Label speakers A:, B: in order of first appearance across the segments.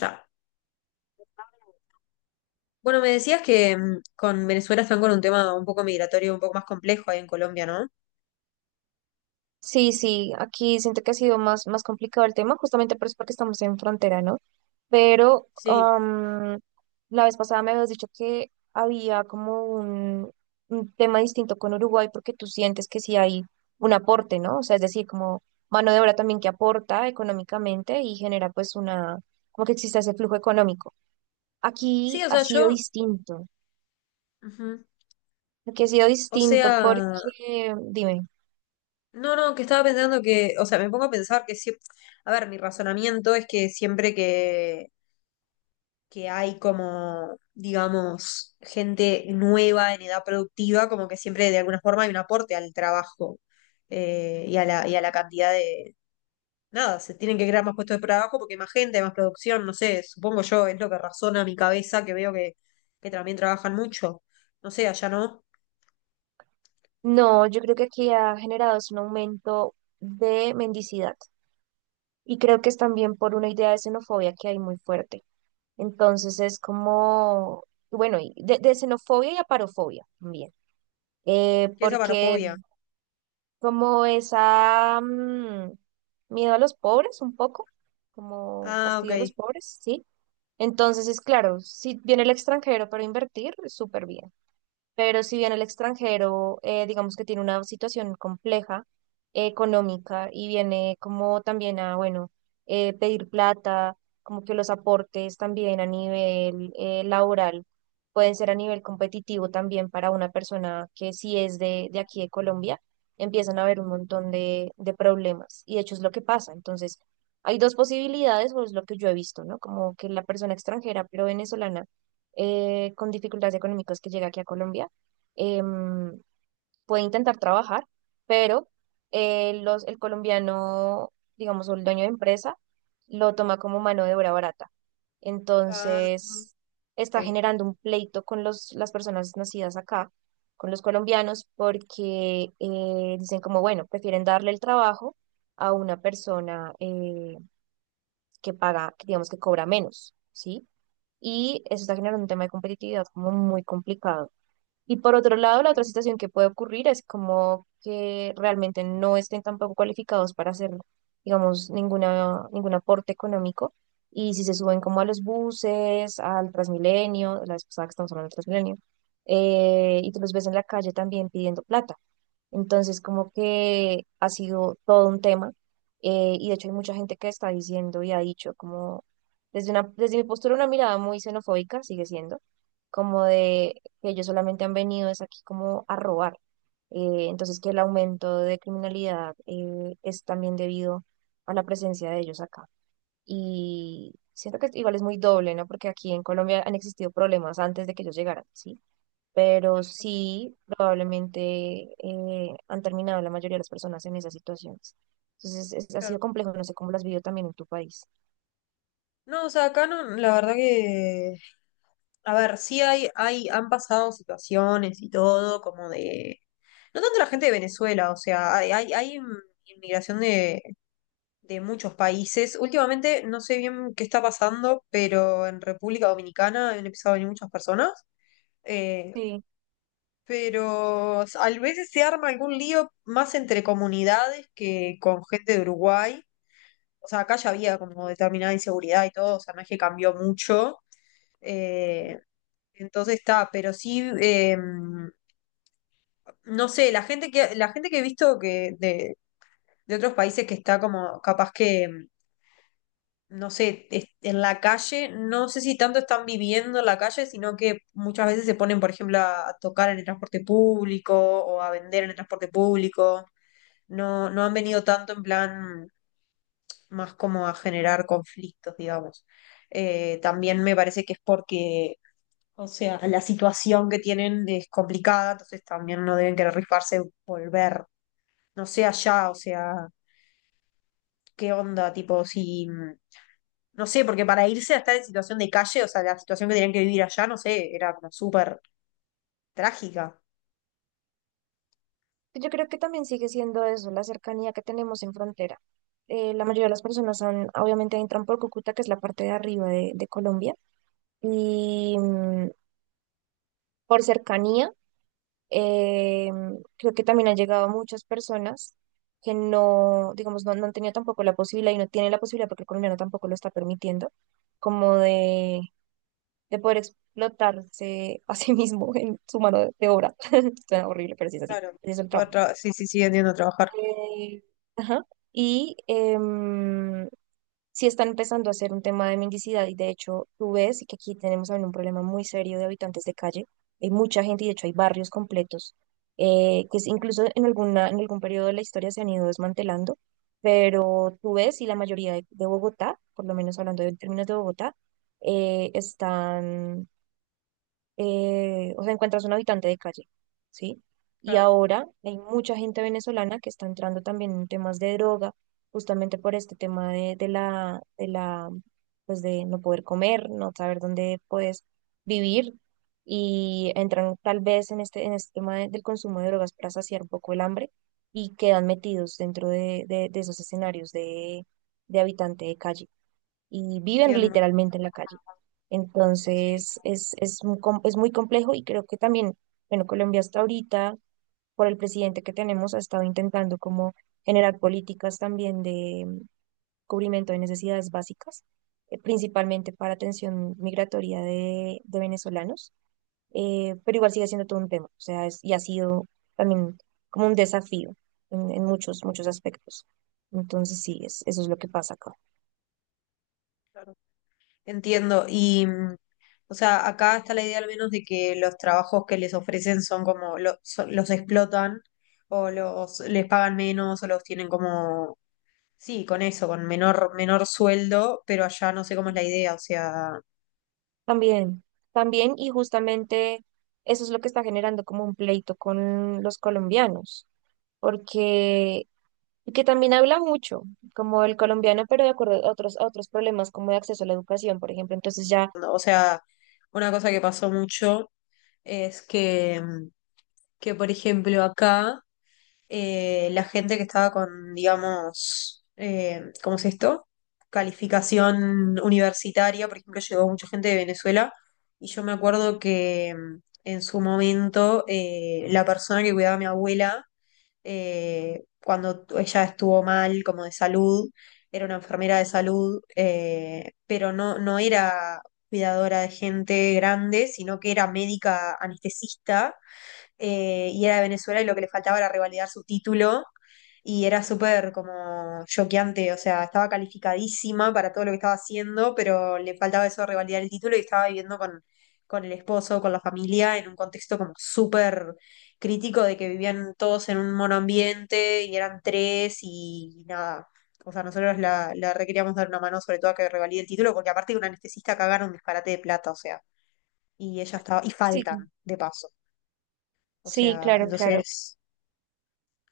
A: Ya. Bueno, me decías que con Venezuela están con un tema un poco migratorio, un poco más complejo ahí en Colombia, ¿no?
B: Sí, sí, aquí siento que ha sido más complicado el tema, justamente por eso porque estamos en frontera, ¿no? Pero
A: Sí.
B: la vez pasada me habías dicho que había como un tema distinto con Uruguay porque tú sientes que sí hay un aporte, ¿no? O sea, es decir, como mano de obra también que aporta económicamente y genera pues como que exista ese flujo económico.
A: Sí,
B: Aquí
A: o
B: ha
A: sea,
B: sido
A: yo,
B: distinto,
A: ujú.
B: aquí ha sido
A: O
B: distinto
A: sea,
B: porque, dime.
A: no, que estaba pensando que, o sea, me pongo a pensar que siempre, a ver, mi razonamiento es que siempre que hay como, digamos, gente nueva en edad productiva, como que siempre de alguna forma hay un aporte al trabajo, y a la cantidad de nada, se tienen que crear más puestos de trabajo porque hay más gente, hay más producción, no sé, supongo yo, es lo que razona mi cabeza, que veo que también trabajan mucho. No sé, allá no.
B: No, yo creo que aquí ha generado es un aumento de mendicidad y creo que es también por una idea de xenofobia que hay muy fuerte. Entonces es como, bueno, y de xenofobia y aparofobia también,
A: ¿Qué es
B: porque
A: avarofobia?
B: como esa miedo a los pobres un poco, como
A: Ah, ok.
B: fastidio a los pobres, ¿sí? Entonces es claro, si viene el extranjero para invertir, súper bien. Pero si bien el extranjero, digamos que tiene una situación compleja económica y viene como también a, bueno, pedir plata, como que los aportes también a nivel laboral pueden ser a nivel competitivo también para una persona que sí es de aquí de Colombia, empiezan a haber un montón de problemas y de hecho es lo que pasa. Entonces, hay dos posibilidades, o es lo que yo he visto, ¿no? Como que la persona extranjera, pero venezolana con dificultades económicas que llega aquí a Colombia, em, puede intentar trabajar, pero el colombiano, digamos, o el dueño de empresa, lo toma como mano de obra barata.
A: Ah,
B: Entonces, está
A: ok,
B: generando un pleito con las personas nacidas acá, con los colombianos, porque dicen como, bueno, prefieren darle el trabajo a una persona que paga, que digamos que cobra menos, ¿sí? Y eso está generando un tema de competitividad como muy complicado. Y por otro lado, la otra
A: ok,
B: situación que puede ocurrir es como que realmente no estén tampoco cualificados para hacer, digamos, ningún aporte económico. Y si se suben como a los buses, al Transmilenio, la vez pasada que estamos hablando del Transmilenio, y tú los ves en la calle también pidiendo plata, entonces, como que ha sido todo un tema. Y de hecho hay mucha gente que está diciendo y ha dicho como, desde mi postura, una mirada muy xenofóbica sigue siendo, como de que ellos solamente han venido es aquí como a robar. Entonces, que el aumento de criminalidad es también debido a la presencia de ellos acá. Y siento que igual es muy doble, ¿no? Porque aquí en Colombia han existido problemas antes de que ellos llegaran, ¿sí? Pero sí, probablemente han terminado la mayoría de las personas en esas situaciones. Entonces, ha
A: claro.
B: sido complejo, no sé cómo las vivió también en tu país.
A: No, o sea, acá no, la verdad que, a ver, sí han pasado situaciones y todo, como de, no tanto la gente de Venezuela, o sea, hay inmigración de muchos países. Últimamente no sé bien qué está pasando, pero en República Dominicana han empezado a venir muchas personas. eh,
B: Sí,
A: pero a veces se arma algún lío más entre comunidades que con gente de Uruguay. O sea, acá ya había como determinada inseguridad y todo, o sea, no es que cambió mucho. eh, entonces está, pero sí, no sé, la gente que he visto que de otros países que está como capaz que no sé, es- en la calle, no sé si tanto están viviendo en la calle, sino que muchas veces se ponen, por ejemplo, a tocar en el transporte público o a vender en el transporte público. No, no han venido tanto en plan más como a generar conflictos, digamos. También me parece que es porque, o sea, la situación que tienen es complicada, entonces también no deben querer rifarse volver. No sé allá, o sea, qué onda, tipo, si, no sé, porque para irse a estar en situación de calle, o sea, la situación que tenían que vivir allá, no sé, era como súper trágica.
B: yo creo que también sigue siendo eso, la cercanía que tenemos en frontera. La mayoría de las personas son obviamente entran por Cúcuta, que es la parte de arriba de Colombia, y por cercanía. Eh, Creo que también han llegado muchas personas que no, digamos, no han tenido tampoco la posibilidad y no tienen la posibilidad porque el colombiano tampoco lo está permitiendo, como de poder explotarse a sí mismo en su mano de obra. Suena horrible, pero sí es así.
A: Claro.
B: Ese es el
A: Poder
B: trabajo.
A: tra- sí, sí, sí, entiendo trabajar.
B: Eh, ajá. Y sí están empezando a ser un tema de mendicidad y de hecho tú ves que aquí tenemos también un problema muy serio de habitantes de calle. Hay mucha gente y de hecho hay barrios completos que incluso en en algún periodo de la historia se han ido desmantelando, pero tú ves y la mayoría de Bogotá, por lo menos hablando en términos de Bogotá, están o sea, encuentras un habitante de calle, ¿sí? Y
A: Claro.
B: ahora hay mucha gente venezolana que está entrando también en temas de droga, justamente por este tema de la, pues de no poder comer, no saber dónde puedes vivir, y entran tal vez en este tema del consumo de drogas para saciar un poco el hambre y quedan metidos dentro de esos escenarios de habitante de calle y viven
A: Entiendo,
B: literalmente en la calle.
A: sí,
B: Entonces, un es muy complejo y creo que también, bueno, Colombia hasta ahorita, por el presidente que tenemos, ha estado intentando como generar políticas también de cubrimiento de necesidades básicas, principalmente para atención migratoria de venezolanos, pero igual sigue siendo todo un tema, o sea, y ha sido también como un desafío en muchos aspectos. Entonces, sí, es, eso es lo que pasa acá.
A: claro. Entiendo. Y, o sea, acá está la idea al menos de que los trabajos que les ofrecen son como, lo- son- los explotan o los les pagan menos o los tienen como, sí, con eso, con menor sueldo, pero allá no sé cómo es la idea, o sea,
B: También, también, y justamente eso es lo que está generando como un pleito con los colombianos, porque y que también habla mucho, como el colombiano, pero de acuerdo a otros problemas como de acceso a la educación, por ejemplo. Entonces ya,
A: o sea, una cosa que pasó mucho es que por ejemplo, acá la gente que estaba con, digamos, ¿cómo es esto? Calificación universitaria, por ejemplo, llegó mucha gente de Venezuela y yo me acuerdo que en su momento la persona que cuidaba a mi abuela cuando ella estuvo mal, como de salud, era una enfermera de salud, pero no, no era cuidadora de gente grande, sino que era médica anestesista, y era de Venezuela y lo que le faltaba era revalidar su título, y era súper como choqueante, o sea, estaba calificadísima para todo lo que estaba haciendo, pero le faltaba eso de revalidar el título y estaba viviendo con el esposo, con la familia, en un contexto como súper crítico de que vivían todos en un monoambiente y eran tres y nada. O sea, nosotros la requeríamos dar una mano sobre todo a que revalide el título, porque aparte de un anestesista cagaron un disparate de plata, o sea, y ella estaba, y
B: sí,
A: faltan, de paso. O
B: sí,
A: sea,
B: claro, claro.
A: entonces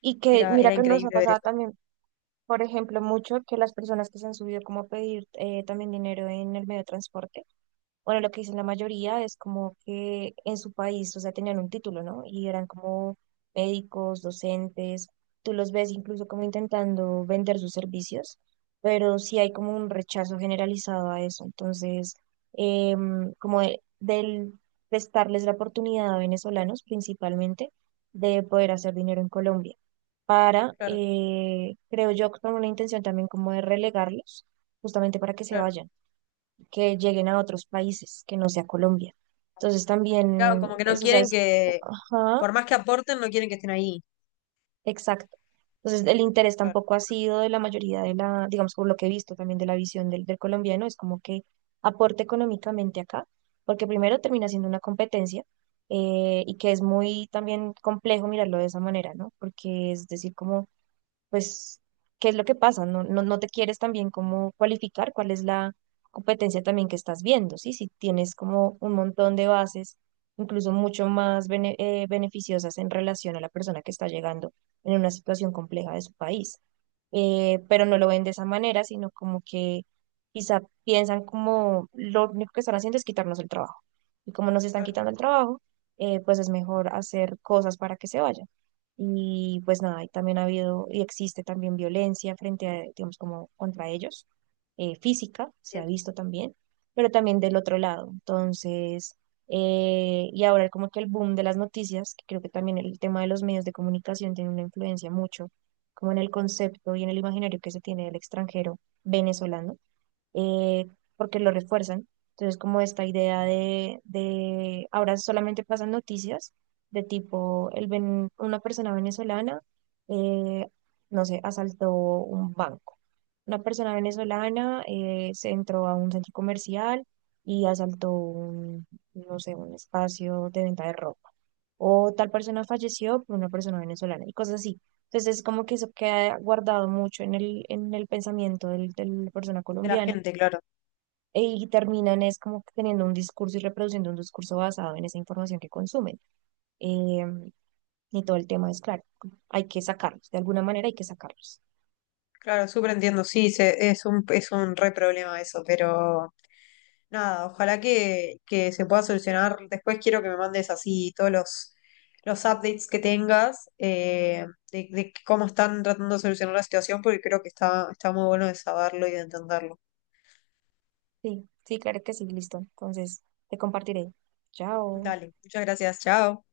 B: Y que mira
A: era
B: que nos ha
A: increíble ver
B: pasado
A: eso.
B: también, por ejemplo, mucho que las personas que se han subido como a pedir también dinero en el medio de transporte, bueno, lo que dicen la mayoría es como que en su país, o sea, tenían un título, ¿no? Y eran como médicos, docentes, tú los ves incluso como intentando vender sus servicios, pero sí hay como un rechazo generalizado a eso. Entonces, como del prestarles la oportunidad a venezolanos principalmente de poder hacer dinero en Colombia, para,
A: Claro,
B: creo yo, con una intención también como de relegarlos, justamente para que se
A: claro.
B: vayan, que lleguen a otros países, que no sea Colombia. Entonces
A: Claro,
B: también,
A: como que no
B: eso, o sea,
A: quieren
B: es,
A: que,
B: ajá,
A: por más que aporten, no quieren que estén ahí.
B: exacto. Entonces el interés
A: Claro,
B: tampoco ha sido de la mayoría de la, digamos, por lo que he visto también de la visión del colombiano, es como que aporte económicamente acá, porque primero termina siendo una competencia y que es muy también complejo mirarlo de esa manera, ¿no? Porque es decir, como pues, ¿qué es lo que pasa? No te quieres también como cualificar, cuál es la competencia también que estás viendo, ¿sí? Si tienes como un montón de bases, incluso mucho más beneficiosas en relación a la persona que está llegando en una situación compleja de su país. Pero no lo ven de esa manera, sino como que quizá piensan como lo único que están haciendo es quitarnos el trabajo. Y como nos están
A: claro.
B: quitando el trabajo, pues es mejor hacer cosas para que se vayan. Y pues nada, y también ha habido y existe también violencia frente a, digamos, como contra ellos, física, se ha
A: Entiendo.
B: visto también, pero también del otro lado. Entonces, y ahora como que el boom de las noticias, que creo que también el tema de los medios de comunicación tiene una influencia mucho, como en el concepto y en el imaginario que se tiene del extranjero venezolano eh, porque lo refuerzan. Entonces, como esta idea de ahora solamente pasan noticias de tipo, una persona venezolana, eh, no sé, asaltó un banco. Una persona venezolana se entró a un centro comercial y asaltó un, no sé, un espacio de venta de ropa. O tal persona falleció por una persona venezolana y cosas así. Entonces, es como que eso queda guardado mucho en el pensamiento de la persona
A: De la
B: colombiana
A: gente, claro.
B: y terminan es como que teniendo un discurso y reproduciendo un discurso basado en esa información que consumen. Eh, y todo el tema es claro, hay que sacarlos, de alguna manera hay que sacarlos.
A: Claro, súper entiendo. Sí, se- es un re problema eso, pero nada, ojalá que se pueda solucionar. Después quiero que me mandes así todos los updates que tengas de cómo están tratando de solucionar la situación, porque creo que está, está muy bueno de saberlo y de entenderlo.
B: Sí, sí, claro que sí, listo. Entonces, te compartiré. Chao.
A: Dale, muchas gracias, chao.